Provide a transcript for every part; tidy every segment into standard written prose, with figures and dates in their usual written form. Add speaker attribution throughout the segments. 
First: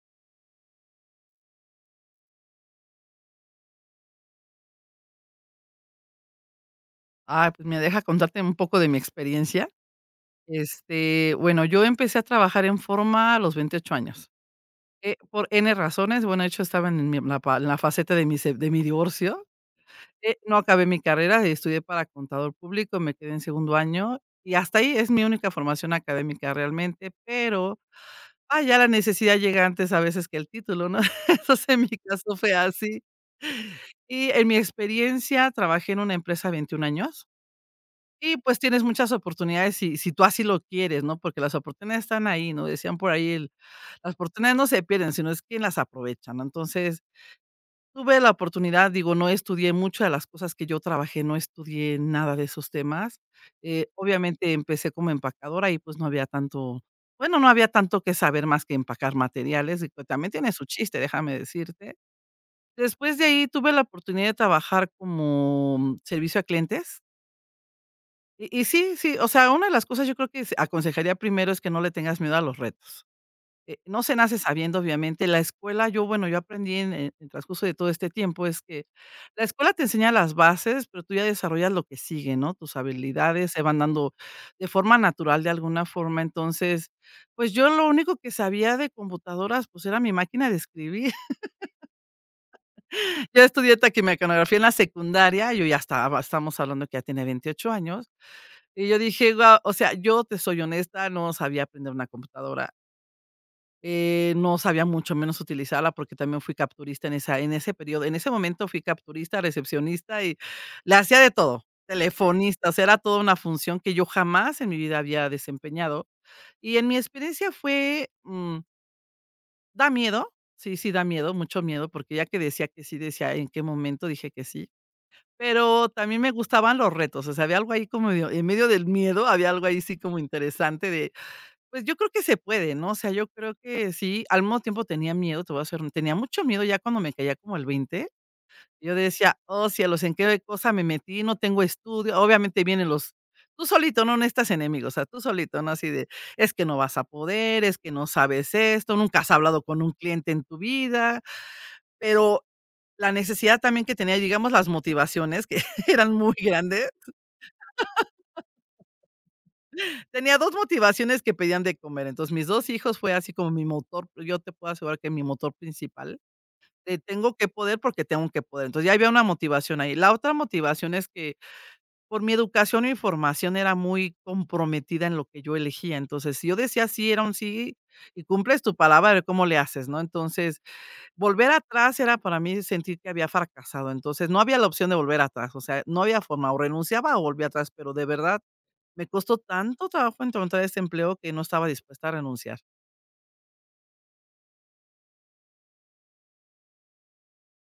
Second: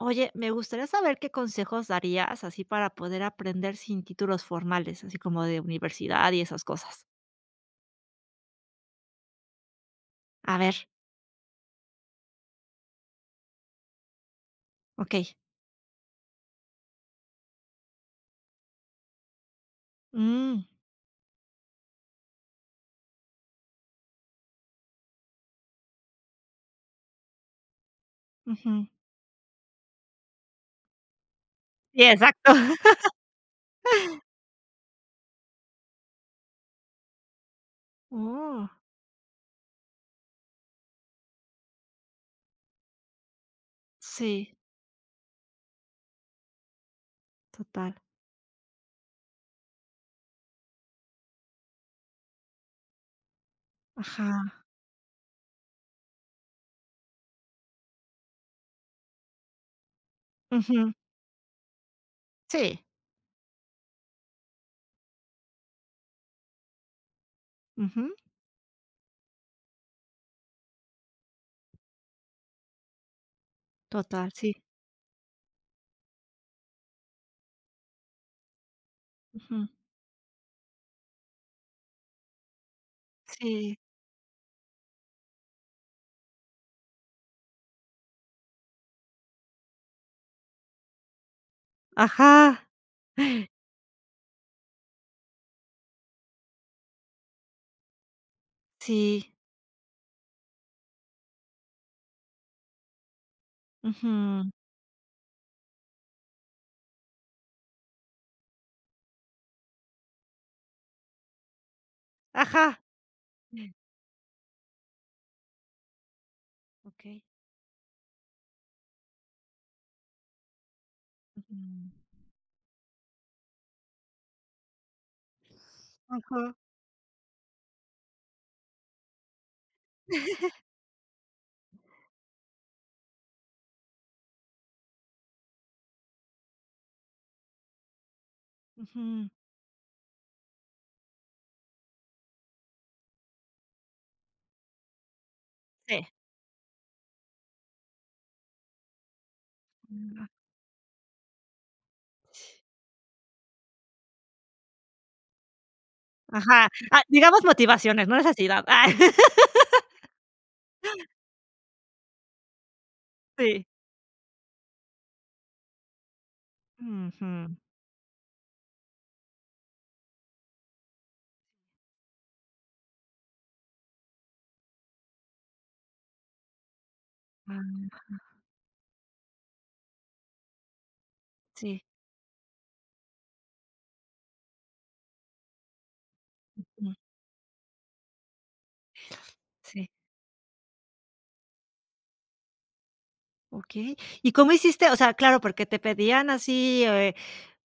Speaker 1: Oye, me gustaría saber qué consejos darías así para poder aprender sin títulos formales, así como de universidad y esas cosas.
Speaker 2: Pues me deja contarte un poco de mi experiencia.
Speaker 1: A ver,
Speaker 2: Bueno, yo empecé a trabajar en forma a los 28 años,
Speaker 1: ok.
Speaker 2: por N razones. Bueno, de hecho, estaba en mi la pa en la faceta de mi se de mi divorcio. No
Speaker 1: Mm,
Speaker 2: acabé mi carrera, estudié para contador público, me quedé en segundo año, y hasta ahí es mi única formación académica realmente, pero, ya
Speaker 1: ujú.
Speaker 2: la necesidad llega antes a veces que el título, ¿no? Entonces, en mi
Speaker 1: Sí,
Speaker 2: caso
Speaker 1: exacto.
Speaker 2: fue así. Y en mi experiencia, trabajé en una empresa 21 años. Y, pues,
Speaker 1: Oh,
Speaker 2: tienes muchas oportunidades si tú así lo quieres, ¿no? Porque las oportunidades están ahí, ¿no? Decían por ahí el: "Las
Speaker 1: sí,
Speaker 2: oportunidades no se pierden, sino es quien las aprovecha", ¿no? Entonces,
Speaker 1: total.
Speaker 2: tuve la oportunidad, digo, no estudié muchas de las cosas que yo trabajé, no estudié nada de esos temas.
Speaker 1: Ajá.
Speaker 2: Obviamente, empecé como empacadora y, pues, no había tanto bueno, no había tanto que saber más que empacar materiales, y que también tiene su
Speaker 1: Ujú.
Speaker 2: chiste, déjame decirte.
Speaker 1: Sí.
Speaker 2: Después de ahí, tuve la oportunidad de trabajar como servicio a clientes.
Speaker 1: Ujú.
Speaker 2: Y sí, sí, o sea, una de las cosas yo creo que s aconsejaría primero es que no le tengas miedo a los retos. No se
Speaker 1: Total,
Speaker 2: nace
Speaker 1: sí.
Speaker 2: sabiendo, obviamente, la escuela, yo, bueno, yo aprendí en el transcurso de todo este tiempo, es que la
Speaker 1: Ujú.
Speaker 2: escuela te enseña las bases, pero tú ya desarrollas lo que sigue, ¿no? Tus habilidades se
Speaker 1: Sí.
Speaker 2: van dando de forma natural, de alguna forma. Entonces, pues, yo lo único que sabía de computadoras, pues, era mi máquina de escribir.
Speaker 1: Ajá.
Speaker 2: Yo estudié taquimecanografía en la secundaria, yo ya estaba estamos hablando que ya tiene 28 años. Y yo
Speaker 1: Sí.
Speaker 2: dije: "Guau", o sea, yo te soy honesta, no sabía aprender una computadora,
Speaker 1: Ujú.
Speaker 2: no sabía mucho menos utilizarla, porque también fui capturista en ese periodo. En ese momento fui capturista, recepcionista y le hacía de todo, telefonista, o
Speaker 1: Ajá.
Speaker 2: sea, era toda una función que yo jamás en mi vida había desempeñado. Y en mi
Speaker 1: Okey.
Speaker 2: experiencia fue, da miedo, sí, sí da miedo,
Speaker 1: Ujú.
Speaker 2: mucho miedo, porque ya que decía que sí, decía: "¿En qué momento dije que sí?". Pero también me
Speaker 1: Ajá.
Speaker 2: gustaban los retos, o sea, había algo ahí como medio en medio del miedo, había algo ahí sí como interesante de, pues, yo creo que se puede, ¿no? O sea, yo creo que sí, al mismo tiempo tenía miedo, te voy a hacer tenía mucho miedo ya cuando me caía como el veinte, yo
Speaker 1: Ujú.
Speaker 2: decía: "Oh, cielos, ¿en qué cosa me metí? No tengo estudio". Obviamente vienen los tú solito, no necesitas enemigos, o sea, tú solito, ¿no? Así de: "Es que no vas a poder, es que no sabes esto, nunca has hablado con un
Speaker 1: Sí.
Speaker 2: cliente en tu vida", pero la necesidad también que tenía, digamos, las motivaciones que eran muy
Speaker 1: Ajá.
Speaker 2: grandes.
Speaker 1: Ah, digamos motivaciones, no necesidad. Ah.
Speaker 2: Tenía 2 motivaciones que pedían de comer. Entonces, mis 2 hijos fue así como mi
Speaker 1: Sí.
Speaker 2: motor, yo te puedo asegurar que mi motor principal, de tengo que
Speaker 1: Ujú.
Speaker 2: poder porque tengo que poder. Entonces, ya había una motivación ahí. La otra motivación es que por mi educación y formación era muy comprometida en lo que yo elegía. Entonces, si yo decía sí, era un sí
Speaker 1: Ah,
Speaker 2: y cumples tu palabra, a ver cómo le haces, ¿no? Entonces volver
Speaker 1: sí.
Speaker 2: atrás era para mí sentir que había fracasado, entonces no había la opción de volver atrás, o sea, no había forma, o
Speaker 1: Mm,
Speaker 2: renunciaba o volvía atrás, pero de verdad me costó
Speaker 1: sí.
Speaker 2: tanto trabajo encontrar este empleo que no estaba dispuesta a renunciar.
Speaker 1: ¿Ok? ¿Y cómo hiciste? O sea, claro, porque te pedían así,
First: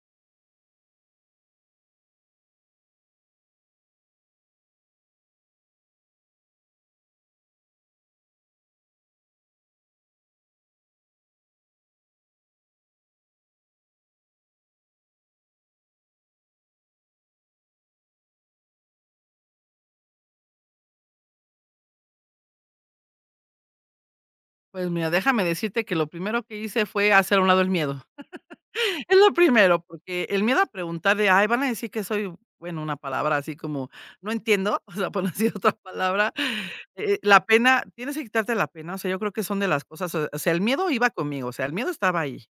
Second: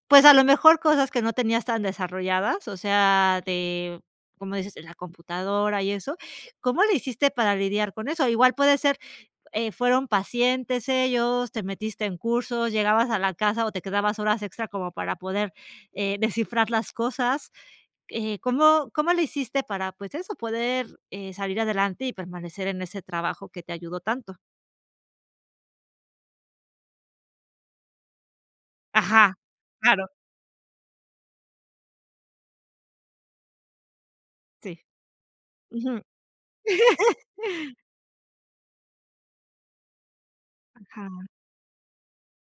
Speaker 1: pues, a lo mejor cosas que no tenías tan desarrolladas, o sea, de, como dices, en la computadora y eso, ¿cómo le hiciste para lidiar con eso? Igual puede ser, fueron pacientes ellos, te metiste en cursos, llegabas a la casa o te quedabas horas extra como para poder, descifrar las cosas. ¿Cómo le hiciste para, pues eso, poder, salir adelante y permanecer en ese trabajo que te ayudó tanto?
Speaker 2: Pues mira, déjame decirte que lo primero que hice fue hacer a un lado el miedo. Es lo
Speaker 1: Ajá,
Speaker 2: primero,
Speaker 1: claro,
Speaker 2: porque el miedo a preguntar de, ay, van a decir que soy, bueno, una palabra así como, no
Speaker 1: sí.
Speaker 2: entiendo, o sea, por no decir otra
Speaker 1: Ujú.
Speaker 2: palabra, la pena, tienes que quitarte la pena, o sea, yo creo que son de las cosas, o sea, el miedo iba
Speaker 1: Ajá,
Speaker 2: conmigo, o sea, el miedo estaba ahí.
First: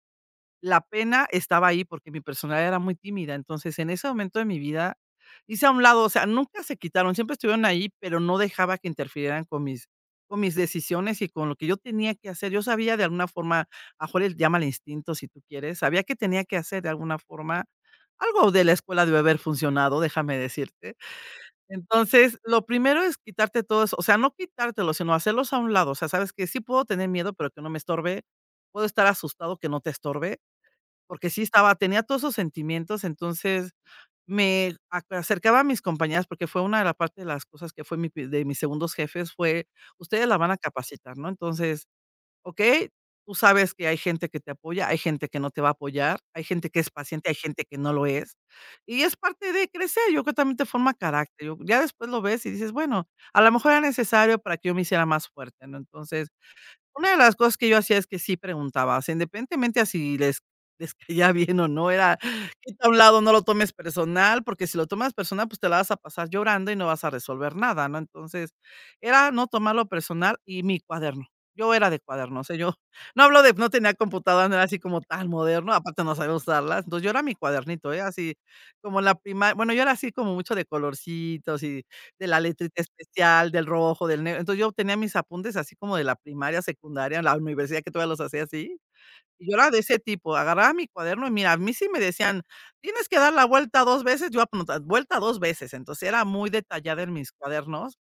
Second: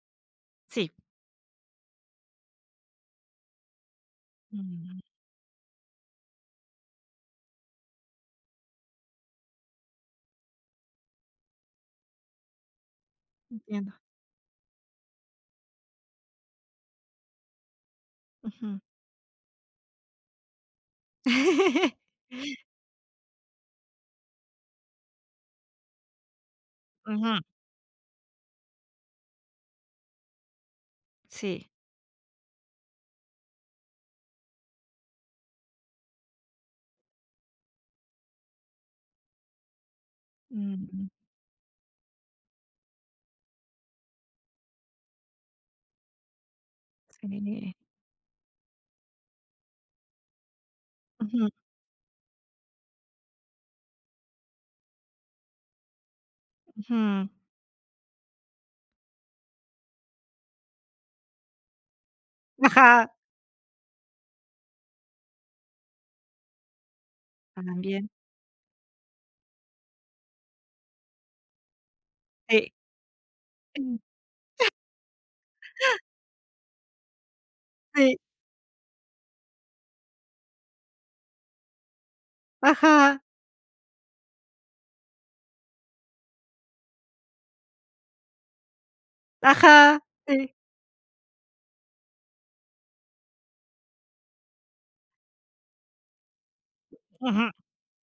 Speaker 2: La
Speaker 1: sí.
Speaker 2: pena estaba ahí porque mi personalidad era muy tímida. Entonces, en ese momento de mi vida,
Speaker 1: Mm,
Speaker 2: hice a un lado, o sea, nunca se quitaron, siempre estuvieron ahí, pero no dejaba que interfirieran con mis decisiones y con lo que yo tenía que hacer. Yo sabía de alguna forma,
Speaker 1: entiendo.
Speaker 2: a Jorge, llámale instinto si tú quieres, sabía que tenía que hacer de alguna forma algo de la
Speaker 1: Ujú.
Speaker 2: escuela debe haber funcionado, déjame decirte. Entonces, lo primero es quitarte todo eso, o sea, no quitártelo, sino hacerlos a un lado. O sea, sabes que sí puedo tener miedo,
Speaker 1: Ujú,
Speaker 2: pero que no me estorbe. Puedo estar asustado, que no te estorbe. Porque sí
Speaker 1: sí.
Speaker 2: estaba tenía todos esos sentimientos, entonces me ac acercaba a mis compañeras, porque fue una de la parte de las cosas que fue mi pi de mis segundos jefes, fue: "Ustedes la van a
Speaker 1: Mm,
Speaker 2: capacitar", ¿no? Entonces, okey, tú sabes que hay gente que te apoya, hay gente que no te va a apoyar, hay gente que es paciente, hay gente
Speaker 1: sí.
Speaker 2: que no lo es, y es parte de crecer, yo creo que también te forma carácter,
Speaker 1: Ujú,
Speaker 2: yo ya después lo ves y dices: "Bueno, a lo mejor era necesario para que yo me hiciera más fuerte", ¿no? Entonces una de
Speaker 1: ujú.
Speaker 2: las cosas que yo hacía es que sí preguntaba, o sea, independientemente a si les caía bien o no, era quita a un
Speaker 1: Ajá,
Speaker 2: lado, no lo tomes personal, porque si lo tomas personal, pues te la vas a pasar llorando y no vas a resolver nada, ¿no?
Speaker 1: también.
Speaker 2: Entonces, era no tomarlo personal y mi cuaderno. Yo era de cuaderno, o sea,
Speaker 1: Sí,
Speaker 2: yo no hablo de no tenía computadora, no era así como tan moderno, aparte no sabía usarlas. Entonces, yo era mi cuadernito, ¿eh?
Speaker 1: sí,
Speaker 2: Así como la primaria, bueno, yo era así como mucho de colorcitos y de la letrita
Speaker 1: ajá,
Speaker 2: especial, del rojo, del negro. Entonces, yo tenía mis apuntes así como de la primaria, secundaria, en la universidad que todavía los hacía así. Y yo era de ese
Speaker 1: ajá,
Speaker 2: tipo,
Speaker 1: sí.
Speaker 2: agarraba mi cuaderno y mira, a mí sí me decían: "Tienes que dar la vuelta 2 veces", yo apunta vuelta 2 veces. Entonces, era muy detallada en mis
Speaker 1: Ujú,
Speaker 2: cuadernos,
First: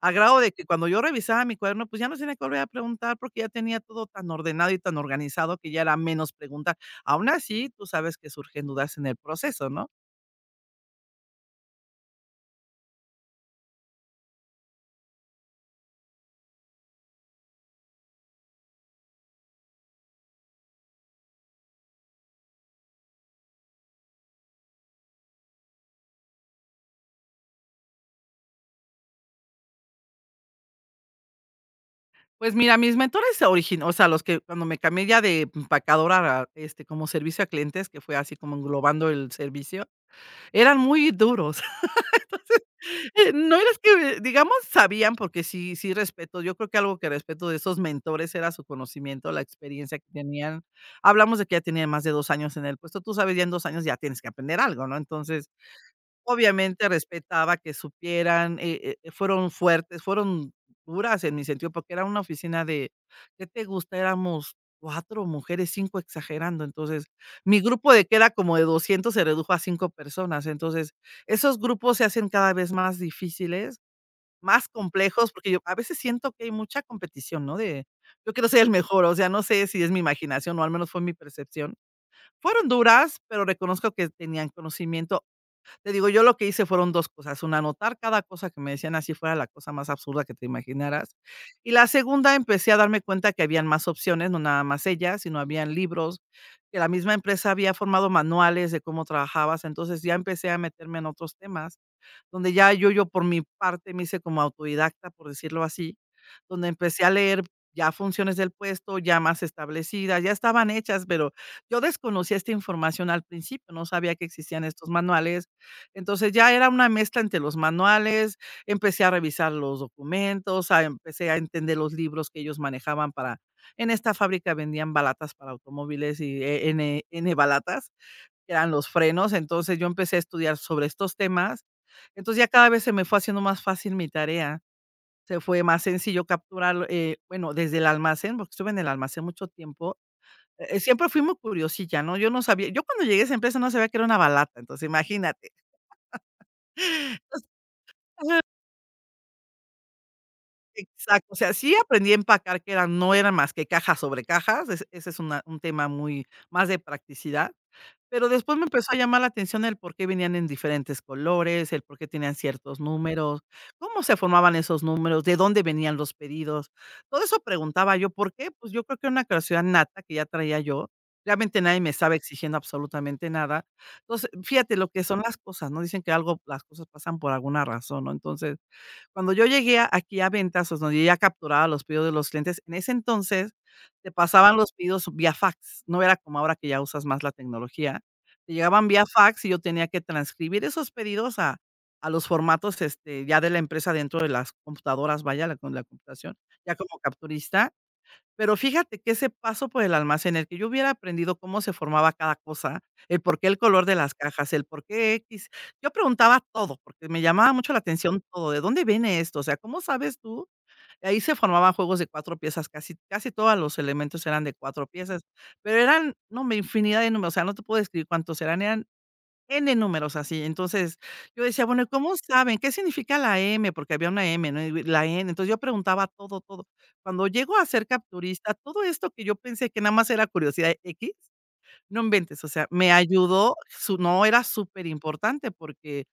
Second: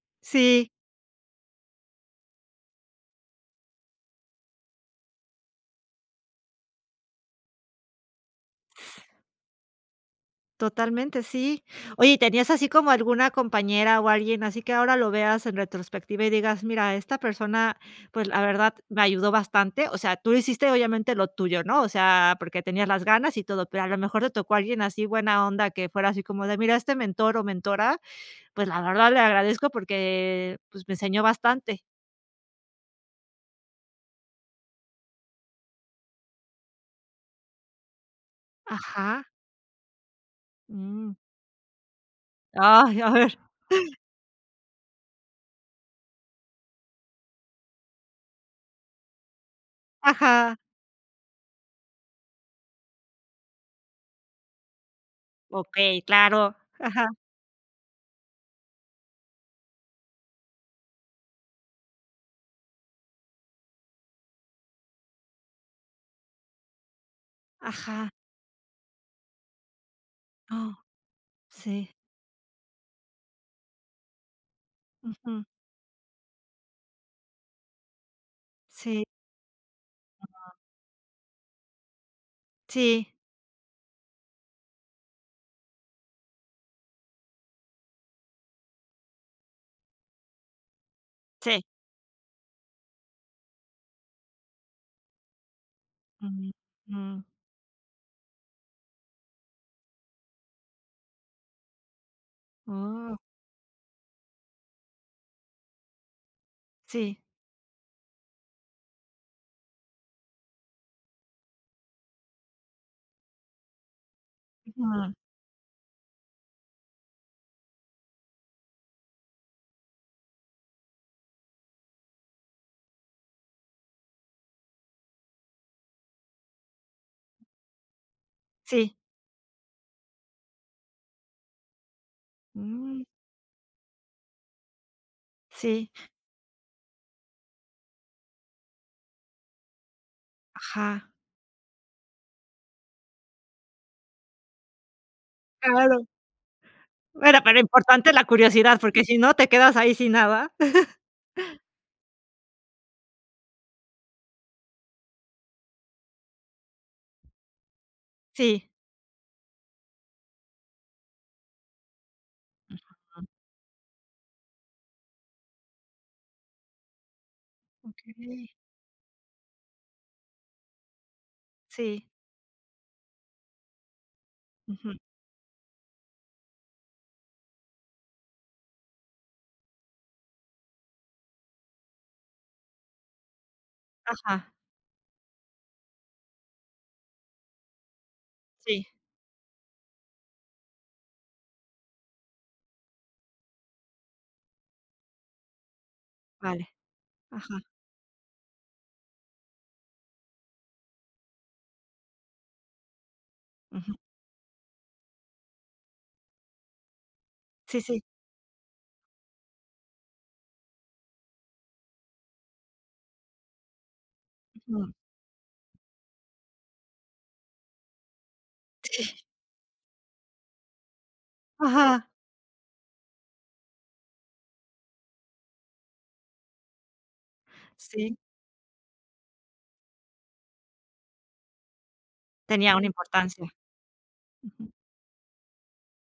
Speaker 2: a grado de que
Speaker 1: sí.
Speaker 2: cuando yo revisaba mi cuaderno, pues, ya no tenía que volver a preguntar, porque ya tenía todo tan ordenado y tan organizado que ya era menos preguntar. Aún así, tú sabes que surgen dudas en el proceso, ¿no?
Speaker 1: Totalmente, sí. Oye, ¿y tenías así como alguna compañera o alguien así que ahora lo veas en retrospectiva y digas: "Mira, esta persona, pues, la verdad me ayudó bastante"? O sea, tú hiciste obviamente lo tuyo, ¿no? O sea, porque tenías las ganas y todo, pero a lo mejor te tocó alguien así buena onda que fuera así como de: "Mira, este mentor o mentora, pues, la verdad le agradezco porque, pues, me enseñó bastante".
Speaker 2: Pues mira, mis mentores origin o sea, los que cuando me cambié ya de empacadora a, este, como servicio a clientes, que fue así como englobando
Speaker 1: Ajá,
Speaker 2: el servicio, eran muy
Speaker 1: mm.
Speaker 2: duros.
Speaker 1: Ay, a ver.
Speaker 2: No eras que, digamos, sabían, porque sí respeto, yo creo que algo que respeto de esos mentores era su conocimiento, la experiencia que
Speaker 1: Ajá.
Speaker 2: tenían. Hablamos de que ya tenían más de 2 años en el puesto, tú sabes, ya en 2 años ya tienes que aprender algo, ¿no? Entonces,
Speaker 1: Okey, claro.
Speaker 2: obviamente
Speaker 1: Ajá,
Speaker 2: respetaba que supieran, fueron fuertes, fueron duras en mi sentido, porque era una oficina de, ¿qué te gusta? Éramos 4 mujeres, 5 exagerando. Entonces, mi grupo de
Speaker 1: ajá.
Speaker 2: que era como de 200 se redujo a 5 personas.
Speaker 1: Oh,
Speaker 2: Entonces, esos
Speaker 1: sí.
Speaker 2: grupos se hacen cada vez más difíciles, más complejos,
Speaker 1: Ujú.
Speaker 2: porque yo a veces siento que hay mucha competición, ¿no? De yo quiero ser el
Speaker 1: Sí.
Speaker 2: mejor, o sea, no sé si es mi imaginación o al menos fue mi percepción. Fueron
Speaker 1: Sì,
Speaker 2: duras, pero reconozco que tenían conocimiento. Te digo, yo lo que hice fueron 2 cosas, una, anotar cada cosa que me decían, así fuera la cosa más absurda que te imaginaras.
Speaker 1: sì.
Speaker 2: Y la segunda, empecé a darme cuenta que habían más opciones, no nada más ellas sino habían libros,
Speaker 1: Mh,
Speaker 2: que la misma
Speaker 1: mh.
Speaker 2: empresa había formado manuales de cómo trabajabas. Entonces, ya empecé a meterme en otros temas, donde ya yo
Speaker 1: Oh,
Speaker 2: por mi parte me hice como autodidacta, por decirlo así, donde empecé a
Speaker 1: sì.
Speaker 2: leer ya funciones del puesto, ya más establecidas, ya estaban hechas, pero yo desconocía esta información al principio, no sabía que existían estos
Speaker 1: Mh,
Speaker 2: manuales, entonces, ya era una mezcla entre los manuales, empecé a revisar los documentos, a empecé a entender los libros que ellos manejaban para en esta fábrica vendían balatas para automóviles y ene balatas que eran los
Speaker 1: sí.
Speaker 2: frenos. Entonces, yo empecé a estudiar sobre estos temas. Entonces, ya cada vez se
Speaker 1: Mm,
Speaker 2: me fue haciendo más fácil mi tarea. Se fue más
Speaker 1: sí.
Speaker 2: sencillo capturar, bueno, desde el almacén, porque estuve en el almacén mucho tiempo. Siempre
Speaker 1: Ajá.
Speaker 2: fui muy curiosilla, ¿no? Yo no sabía Yo cuando llegué a esa empresa no sabía que era una balata, entonces imagínate.
Speaker 1: Claro. Bueno, pero importante la curiosidad, porque si no te quedas ahí sin nada.
Speaker 2: Exacto, o sea, sí aprendí a empacar, que eran no eran más que cajas sobre cajas, ese es una un tema muy más de practicidad, pero después me
Speaker 1: Sí.
Speaker 2: empezó a llamar la atención el por qué venían en diferentes colores, el por qué tenían ciertos números, cómo se formaban esos números, de dónde venían los pedidos. Todo eso preguntaba yo, ¿por
Speaker 1: Okey.
Speaker 2: qué? Pues yo creo que era una curiosidad nata que ya traía yo. Realmente nadie me
Speaker 1: Sí.
Speaker 2: estaba exigiendo absolutamente nada. Entonces, fíjate lo
Speaker 1: Ujú.
Speaker 2: que son las cosas, ¿no? Dicen que algo las cosas pasan por alguna razón, ¿no? Entonces, cuando yo llegué a aquí a Ventas, donde yo ya capturaba los pedidos de los clientes, en ese entonces te
Speaker 1: Ajá.
Speaker 2: pasaban los pedidos vía fax, no era como ahora que ya usas más la tecnología. Te
Speaker 1: Sí.
Speaker 2: llegaban vía fax y yo tenía que transcribir esos pedidos a los formatos, ya de la empresa dentro de las computadoras, vaya, la con la computación,
Speaker 1: Vale.
Speaker 2: ya como
Speaker 1: Ajá.
Speaker 2: capturista. Pero fíjate que ese paso por el almacén, el que yo hubiera aprendido cómo se formaba cada cosa, el por qué el color
Speaker 1: Ujú.
Speaker 2: de las cajas, el por qué X. Yo preguntaba todo, porque me llamaba mucho la
Speaker 1: Sí, sí.
Speaker 2: atención todo, ¿de dónde viene esto? O sea, ¿cómo sabes tú? Ahí se formaban juegos de 4 piezas, casi casi todos los elementos eran de cuatro
Speaker 1: Ujú.
Speaker 2: piezas, pero eran, no hombre, infinidad de números, o sea, no te puedo describir cuántos eran, eran N números así. Entonces, yo decía: "Bueno, ¿y
Speaker 1: Ajá.
Speaker 2: cómo saben? ¿Qué significa la M?", porque había una M, ¿no? Y la N. Entonces, yo preguntaba todo, todo. Cuando llego a ser
Speaker 1: Sí,
Speaker 2: capturista, todo esto que yo pensé que nada más era curiosidad x, no inventes, o sea,
Speaker 1: tenía una
Speaker 2: me
Speaker 1: importancia.
Speaker 2: ayudó, su no, era
Speaker 1: Ujú.
Speaker 2: súper importante porque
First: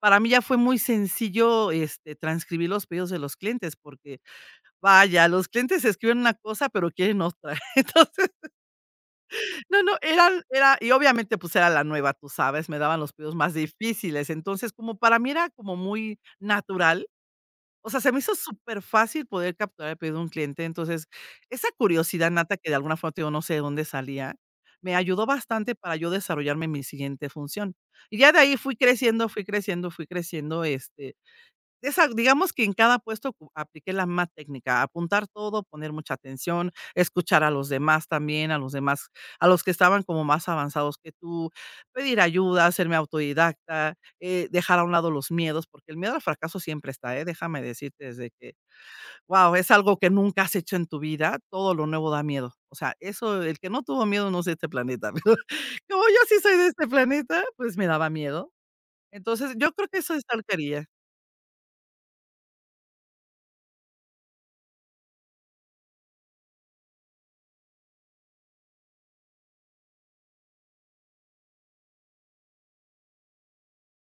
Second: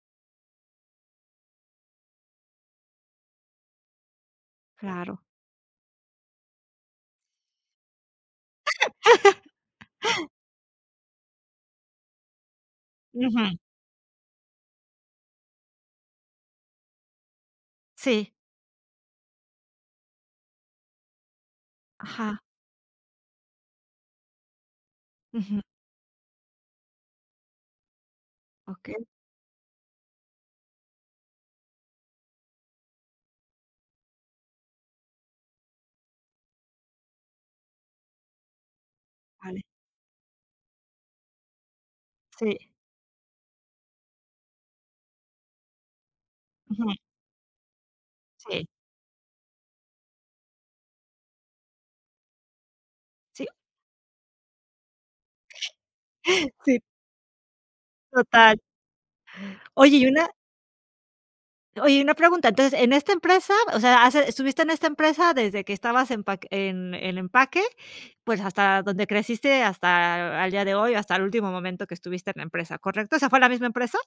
Speaker 2: para mí ya fue muy sencillo, transcribir los pedidos de los clientes, porque,
Speaker 1: Claro.
Speaker 2: vaya, los clientes escriben una cosa, pero quieren otra. Entonces no, no, era y obviamente, pues, era la nueva, tú sabes, me daban los pedidos
Speaker 1: Ujú.
Speaker 2: más difíciles. Entonces, como para mí era como muy natural, o sea, se me
Speaker 1: Sí.
Speaker 2: hizo súper fácil poder capturar el pedido de un cliente. Entonces, esa curiosidad
Speaker 1: Ajá.
Speaker 2: nata que de alguna forma, te digo, no sé de dónde salía, me ayudó
Speaker 1: Ujú.
Speaker 2: bastante para yo desarrollarme en mi siguiente función. Y ya de ahí fui
Speaker 1: Okey,
Speaker 2: creciendo, fui creciendo, fui creciendo, este, esa digamos que en cada puesto cu apliqué la misma técnica, apuntar todo, poner mucha atención, escuchar a los demás también, a los demás, a
Speaker 1: vale.
Speaker 2: los que estaban como más avanzados que tú, pedir
Speaker 1: Sí.
Speaker 2: ayuda, hacerme autodidacta, dejar a un lado los miedos, porque el miedo al fracaso
Speaker 1: Ujú.
Speaker 2: siempre está, ¿eh? Déjame decirte, desde que,
Speaker 1: Sí.
Speaker 2: guau, es algo que nunca has hecho en tu vida, todo lo nuevo da miedo. O sea, eso,
Speaker 1: Sí,
Speaker 2: el que no tuvo miedo no es de este planeta. Pero como yo sí soy de
Speaker 1: sí,
Speaker 2: este planeta, pues me daba miedo.
Speaker 1: total.
Speaker 2: Entonces, yo creo
Speaker 1: Oye,
Speaker 2: que
Speaker 1: y
Speaker 2: eso es
Speaker 1: una
Speaker 2: tal quería.
Speaker 1: Oye, una pregunta, entonces, en esta empresa, o sea, hace estuviste en esta empresa desde que estabas en paque en empaque, pues, hasta donde creciste, hasta al día de hoy, hasta el último momento que estuviste en la empresa, ¿correcto? O sea, ¿fue la misma empresa?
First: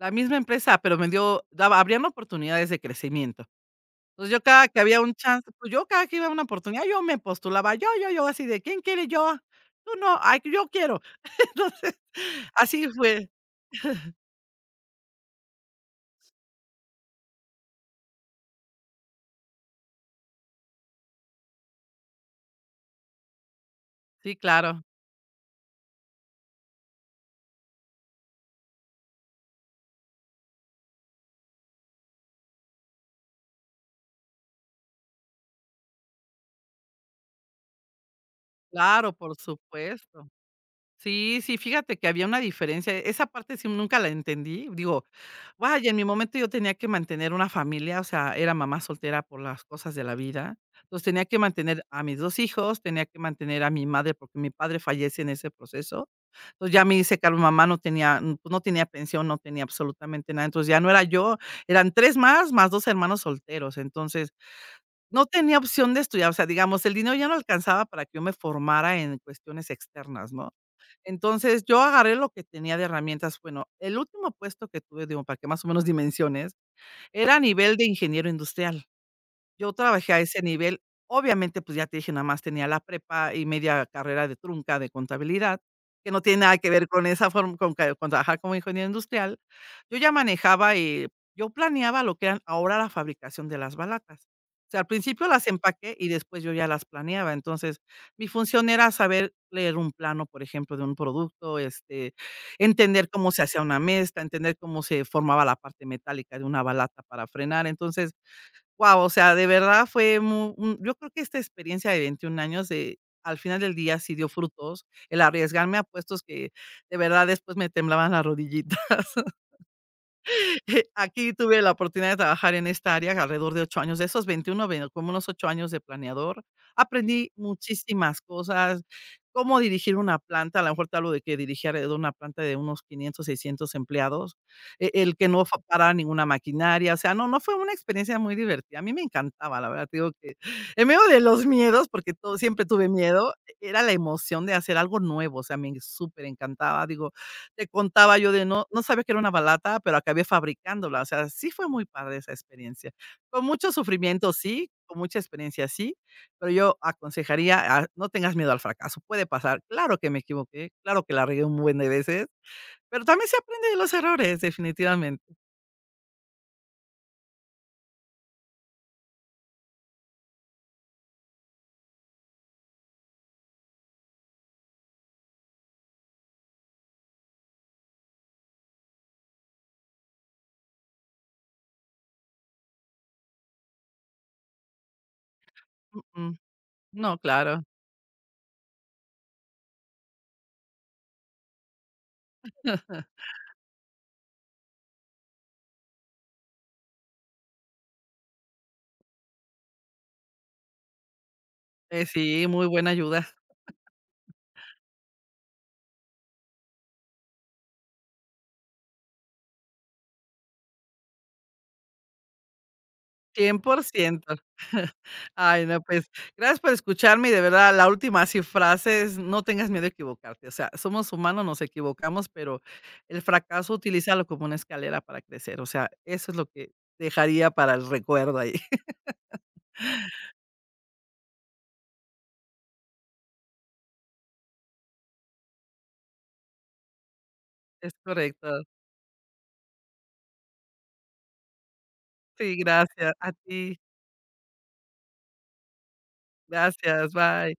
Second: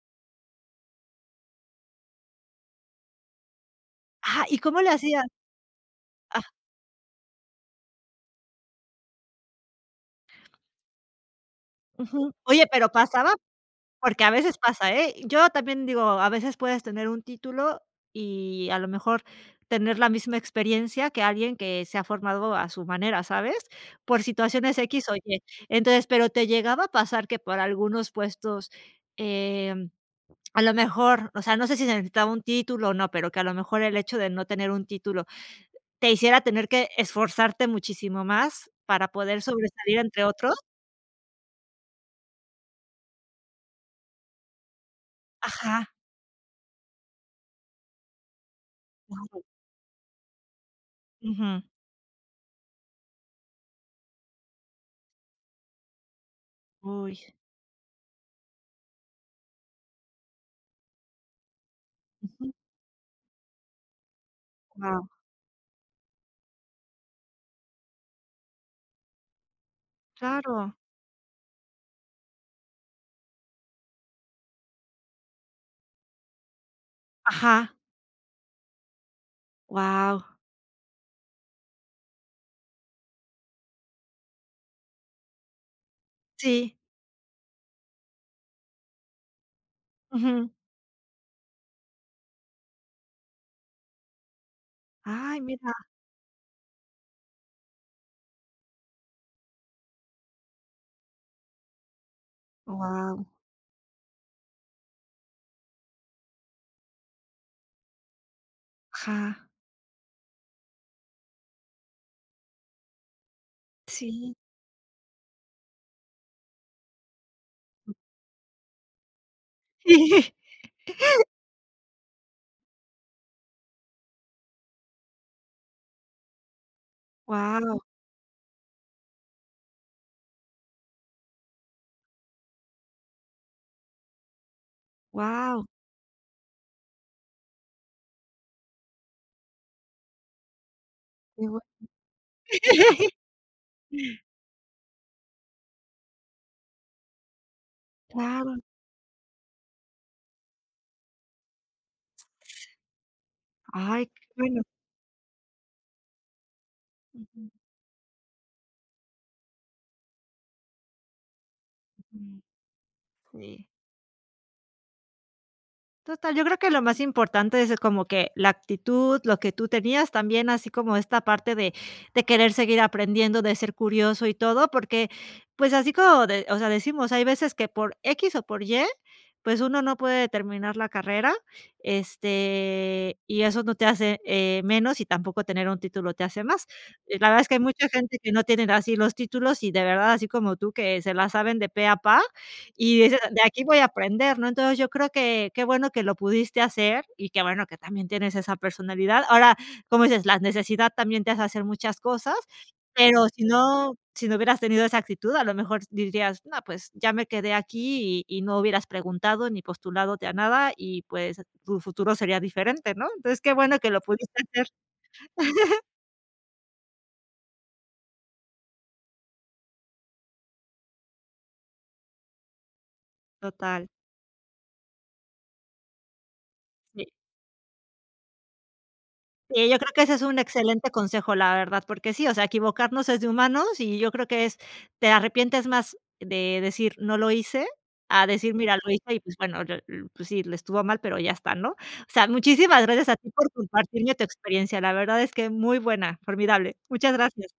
Speaker 2: La misma empresa, pero me dio daba abrían oportunidades de crecimiento. Entonces, yo
Speaker 1: Ah, ¿y
Speaker 2: cada
Speaker 1: cómo
Speaker 2: que
Speaker 1: le
Speaker 2: había un
Speaker 1: hacías?
Speaker 2: chance, pues, yo cada que iba a
Speaker 1: Ah,
Speaker 2: una oportunidad, yo me postulaba, yo, así de: "¿Quién quiere?". "Yo". "Tú no". "Ay, yo quiero". Entonces,
Speaker 1: ujú. Oye, pero
Speaker 2: así fue.
Speaker 1: pasaba Porque a veces pasa, ¿eh? Yo también digo, a veces puedes tener un título y a lo mejor tener la misma experiencia que alguien que se ha formado a su manera, ¿sabes? Por
Speaker 2: Sí,
Speaker 1: situaciones
Speaker 2: claro.
Speaker 1: X o Y. Entonces, pero te llegaba a pasar que por algunos puestos, em, a lo mejor, o sea, no sé si se necesitaba un título o no, pero que a lo mejor el hecho de no tener un título te hiciera tener que esforzarte muchísimo más para
Speaker 2: Claro, por
Speaker 1: poder sobresalir entre
Speaker 2: supuesto.
Speaker 1: otros.
Speaker 2: Sí, sí, fíjate que había una diferencia. Esa parte sí nunca la entendí. Digo, vaya,
Speaker 1: Ajá.
Speaker 2: en mi momento yo tenía que mantener una familia, o sea, era mamá soltera
Speaker 1: Ujú.
Speaker 2: por las cosas de la vida. Entonces tenía que mantener a mis 2 hijos, tenía que mantener a mi madre porque mi padre fallece en ese proceso. Entonces ya me hice
Speaker 1: Uy.
Speaker 2: cargo, mamá no tenía, pues, no tenía pensión, no tenía absolutamente nada. Entonces ya no era yo, eran 3
Speaker 1: Ujú.
Speaker 2: más, más 2 hermanos solteros. Entonces no tenía opción de estudiar, o sea, digamos, el dinero ya no alcanzaba para que yo me formara en cuestiones externas, ¿no?
Speaker 1: Claro.
Speaker 2: Entonces, yo agarré lo que tenía de herramientas. Bueno, el último puesto que tuve, digo, para que más o menos dimensiones, era a
Speaker 1: Ajá.
Speaker 2: nivel de ingeniero industrial. Yo trabajé a
Speaker 1: Wow.
Speaker 2: ese nivel. Obviamente, pues, ya te dije, nada más tenía la prepa y media carrera de trunca de contabilidad, que no tiene nada que
Speaker 1: Sí.
Speaker 2: ver con esa forma con trabajar como ingeniero industrial. Yo ya
Speaker 1: Ujú.
Speaker 2: manejaba, y yo planeaba lo que eran ahora la fabricación de las balatas. O sea, al principio
Speaker 1: Ay,
Speaker 2: las
Speaker 1: mira.
Speaker 2: empaqué y después yo ya las planeaba. Entonces, mi función era saber leer un plano, por ejemplo, de un producto, entender
Speaker 1: Wow.
Speaker 2: cómo se hacía una mezcla, entender cómo se formaba la parte metálica de una balata para frenar. Entonces wow, o sea, de
Speaker 1: Ajá.
Speaker 2: verdad fue mu un yo creo que esta experiencia de 21 años, de, al final del día sí dio
Speaker 1: Sí.
Speaker 2: frutos, el arriesgarme a puestos que de verdad después me temblaban las rodillitas. Aquí tuve la oportunidad de trabajar en esta área alrededor de 8 años. De esos 21, bueno, como unos 8 años de planeador, aprendí
Speaker 1: Guau.
Speaker 2: muchísimas cosas, cómo dirigir una planta, a lo mejor te hablo de que dirigí alrededor de una planta de unos 500, 600 empleados, el que no fa
Speaker 1: Wow.
Speaker 2: parara ninguna maquinaria, o sea, no, no fue una experiencia muy divertida. A mí me encantaba, la verdad, te digo que en medio de los miedos, porque todo siempre
Speaker 1: Qué
Speaker 2: tuve
Speaker 1: bueno.
Speaker 2: miedo, era la emoción de hacer algo nuevo, o sea, me superencantaba, digo te contaba yo de
Speaker 1: Claro.
Speaker 2: no sabía que era una balata, pero acabé fabricándola, o sea, sí fue muy padre esa experiencia. Con mucho
Speaker 1: Ay, qué
Speaker 2: sufrimiento,
Speaker 1: bueno.
Speaker 2: sí, con mucha experiencia, sí, pero yo
Speaker 1: Ujú,
Speaker 2: aconsejaría a no tengas miedo al fracaso, puede pasar. Claro que me equivoqué, claro que la regué un buen de veces,
Speaker 1: ujú.
Speaker 2: pero también se
Speaker 1: Sí.
Speaker 2: aprende de los errores, definitivamente.
Speaker 1: Total, yo creo que lo más importante es como que la actitud, lo que tú tenías también, así como esta parte de querer seguir aprendiendo, de ser curioso y todo, porque, pues, así como de o sea, decimos, hay veces que por X o por Y, pues, uno no puede terminar la carrera, este, y eso no te hace, menos, y tampoco tener un
Speaker 2: Mm,
Speaker 1: título te
Speaker 2: mm.
Speaker 1: hace más.
Speaker 2: No,
Speaker 1: La verdad es que hay
Speaker 2: claro.
Speaker 1: mucha gente que no tienen así los títulos y de verdad, así como tú, que se la saben de pe a pa. Y dices: "De aquí voy a aprender", ¿no? Entonces, yo creo que qué bueno que lo pudiste hacer y qué bueno que también tienes esa personalidad. Ahora, como dices, la necesidad también te hace hacer muchas cosas,
Speaker 2: Sí, muy buena
Speaker 1: pero
Speaker 2: ayuda.
Speaker 1: si no hubieras tenido esa actitud, a lo mejor dirías: "No, pues ya me quedé aquí", y no hubieras preguntado ni postulado a nada y, pues, tu futuro sería diferente, ¿no? Entonces, qué
Speaker 2: cien
Speaker 1: bueno
Speaker 2: por
Speaker 1: que lo
Speaker 2: ciento
Speaker 1: pudiste hacer.
Speaker 2: Ay, no, pues, gracias por escucharme, y de verdad, la última así frase es: "No tengas miedo a equivocarte". O sea, somos humanos, nos equivocamos, pero el fracaso
Speaker 1: Total,
Speaker 2: utilízalo como una escalera para crecer. O sea, eso es lo que
Speaker 1: sí.
Speaker 2: dejaría para el recuerdo ahí.
Speaker 1: Sí, yo creo que ese es un excelente consejo, la verdad, porque sí, o sea, equivocarnos es de humanos y yo creo que es te arrepientes más de decir: "No lo hice",
Speaker 2: Es
Speaker 1: a decir:
Speaker 2: correcto.
Speaker 1: "Mira, lo hice y, pues, bueno, lo l pues sí, le estuvo mal, pero ya está", ¿no? O sea,
Speaker 2: Sí,
Speaker 1: muchísimas gracias
Speaker 2: gracias.
Speaker 1: a ti
Speaker 2: A
Speaker 1: por
Speaker 2: ti.
Speaker 1: compartirme tu experiencia. La verdad es que muy buena, formidable. Muchas
Speaker 2: Gracias,
Speaker 1: gracias.
Speaker 2: bye.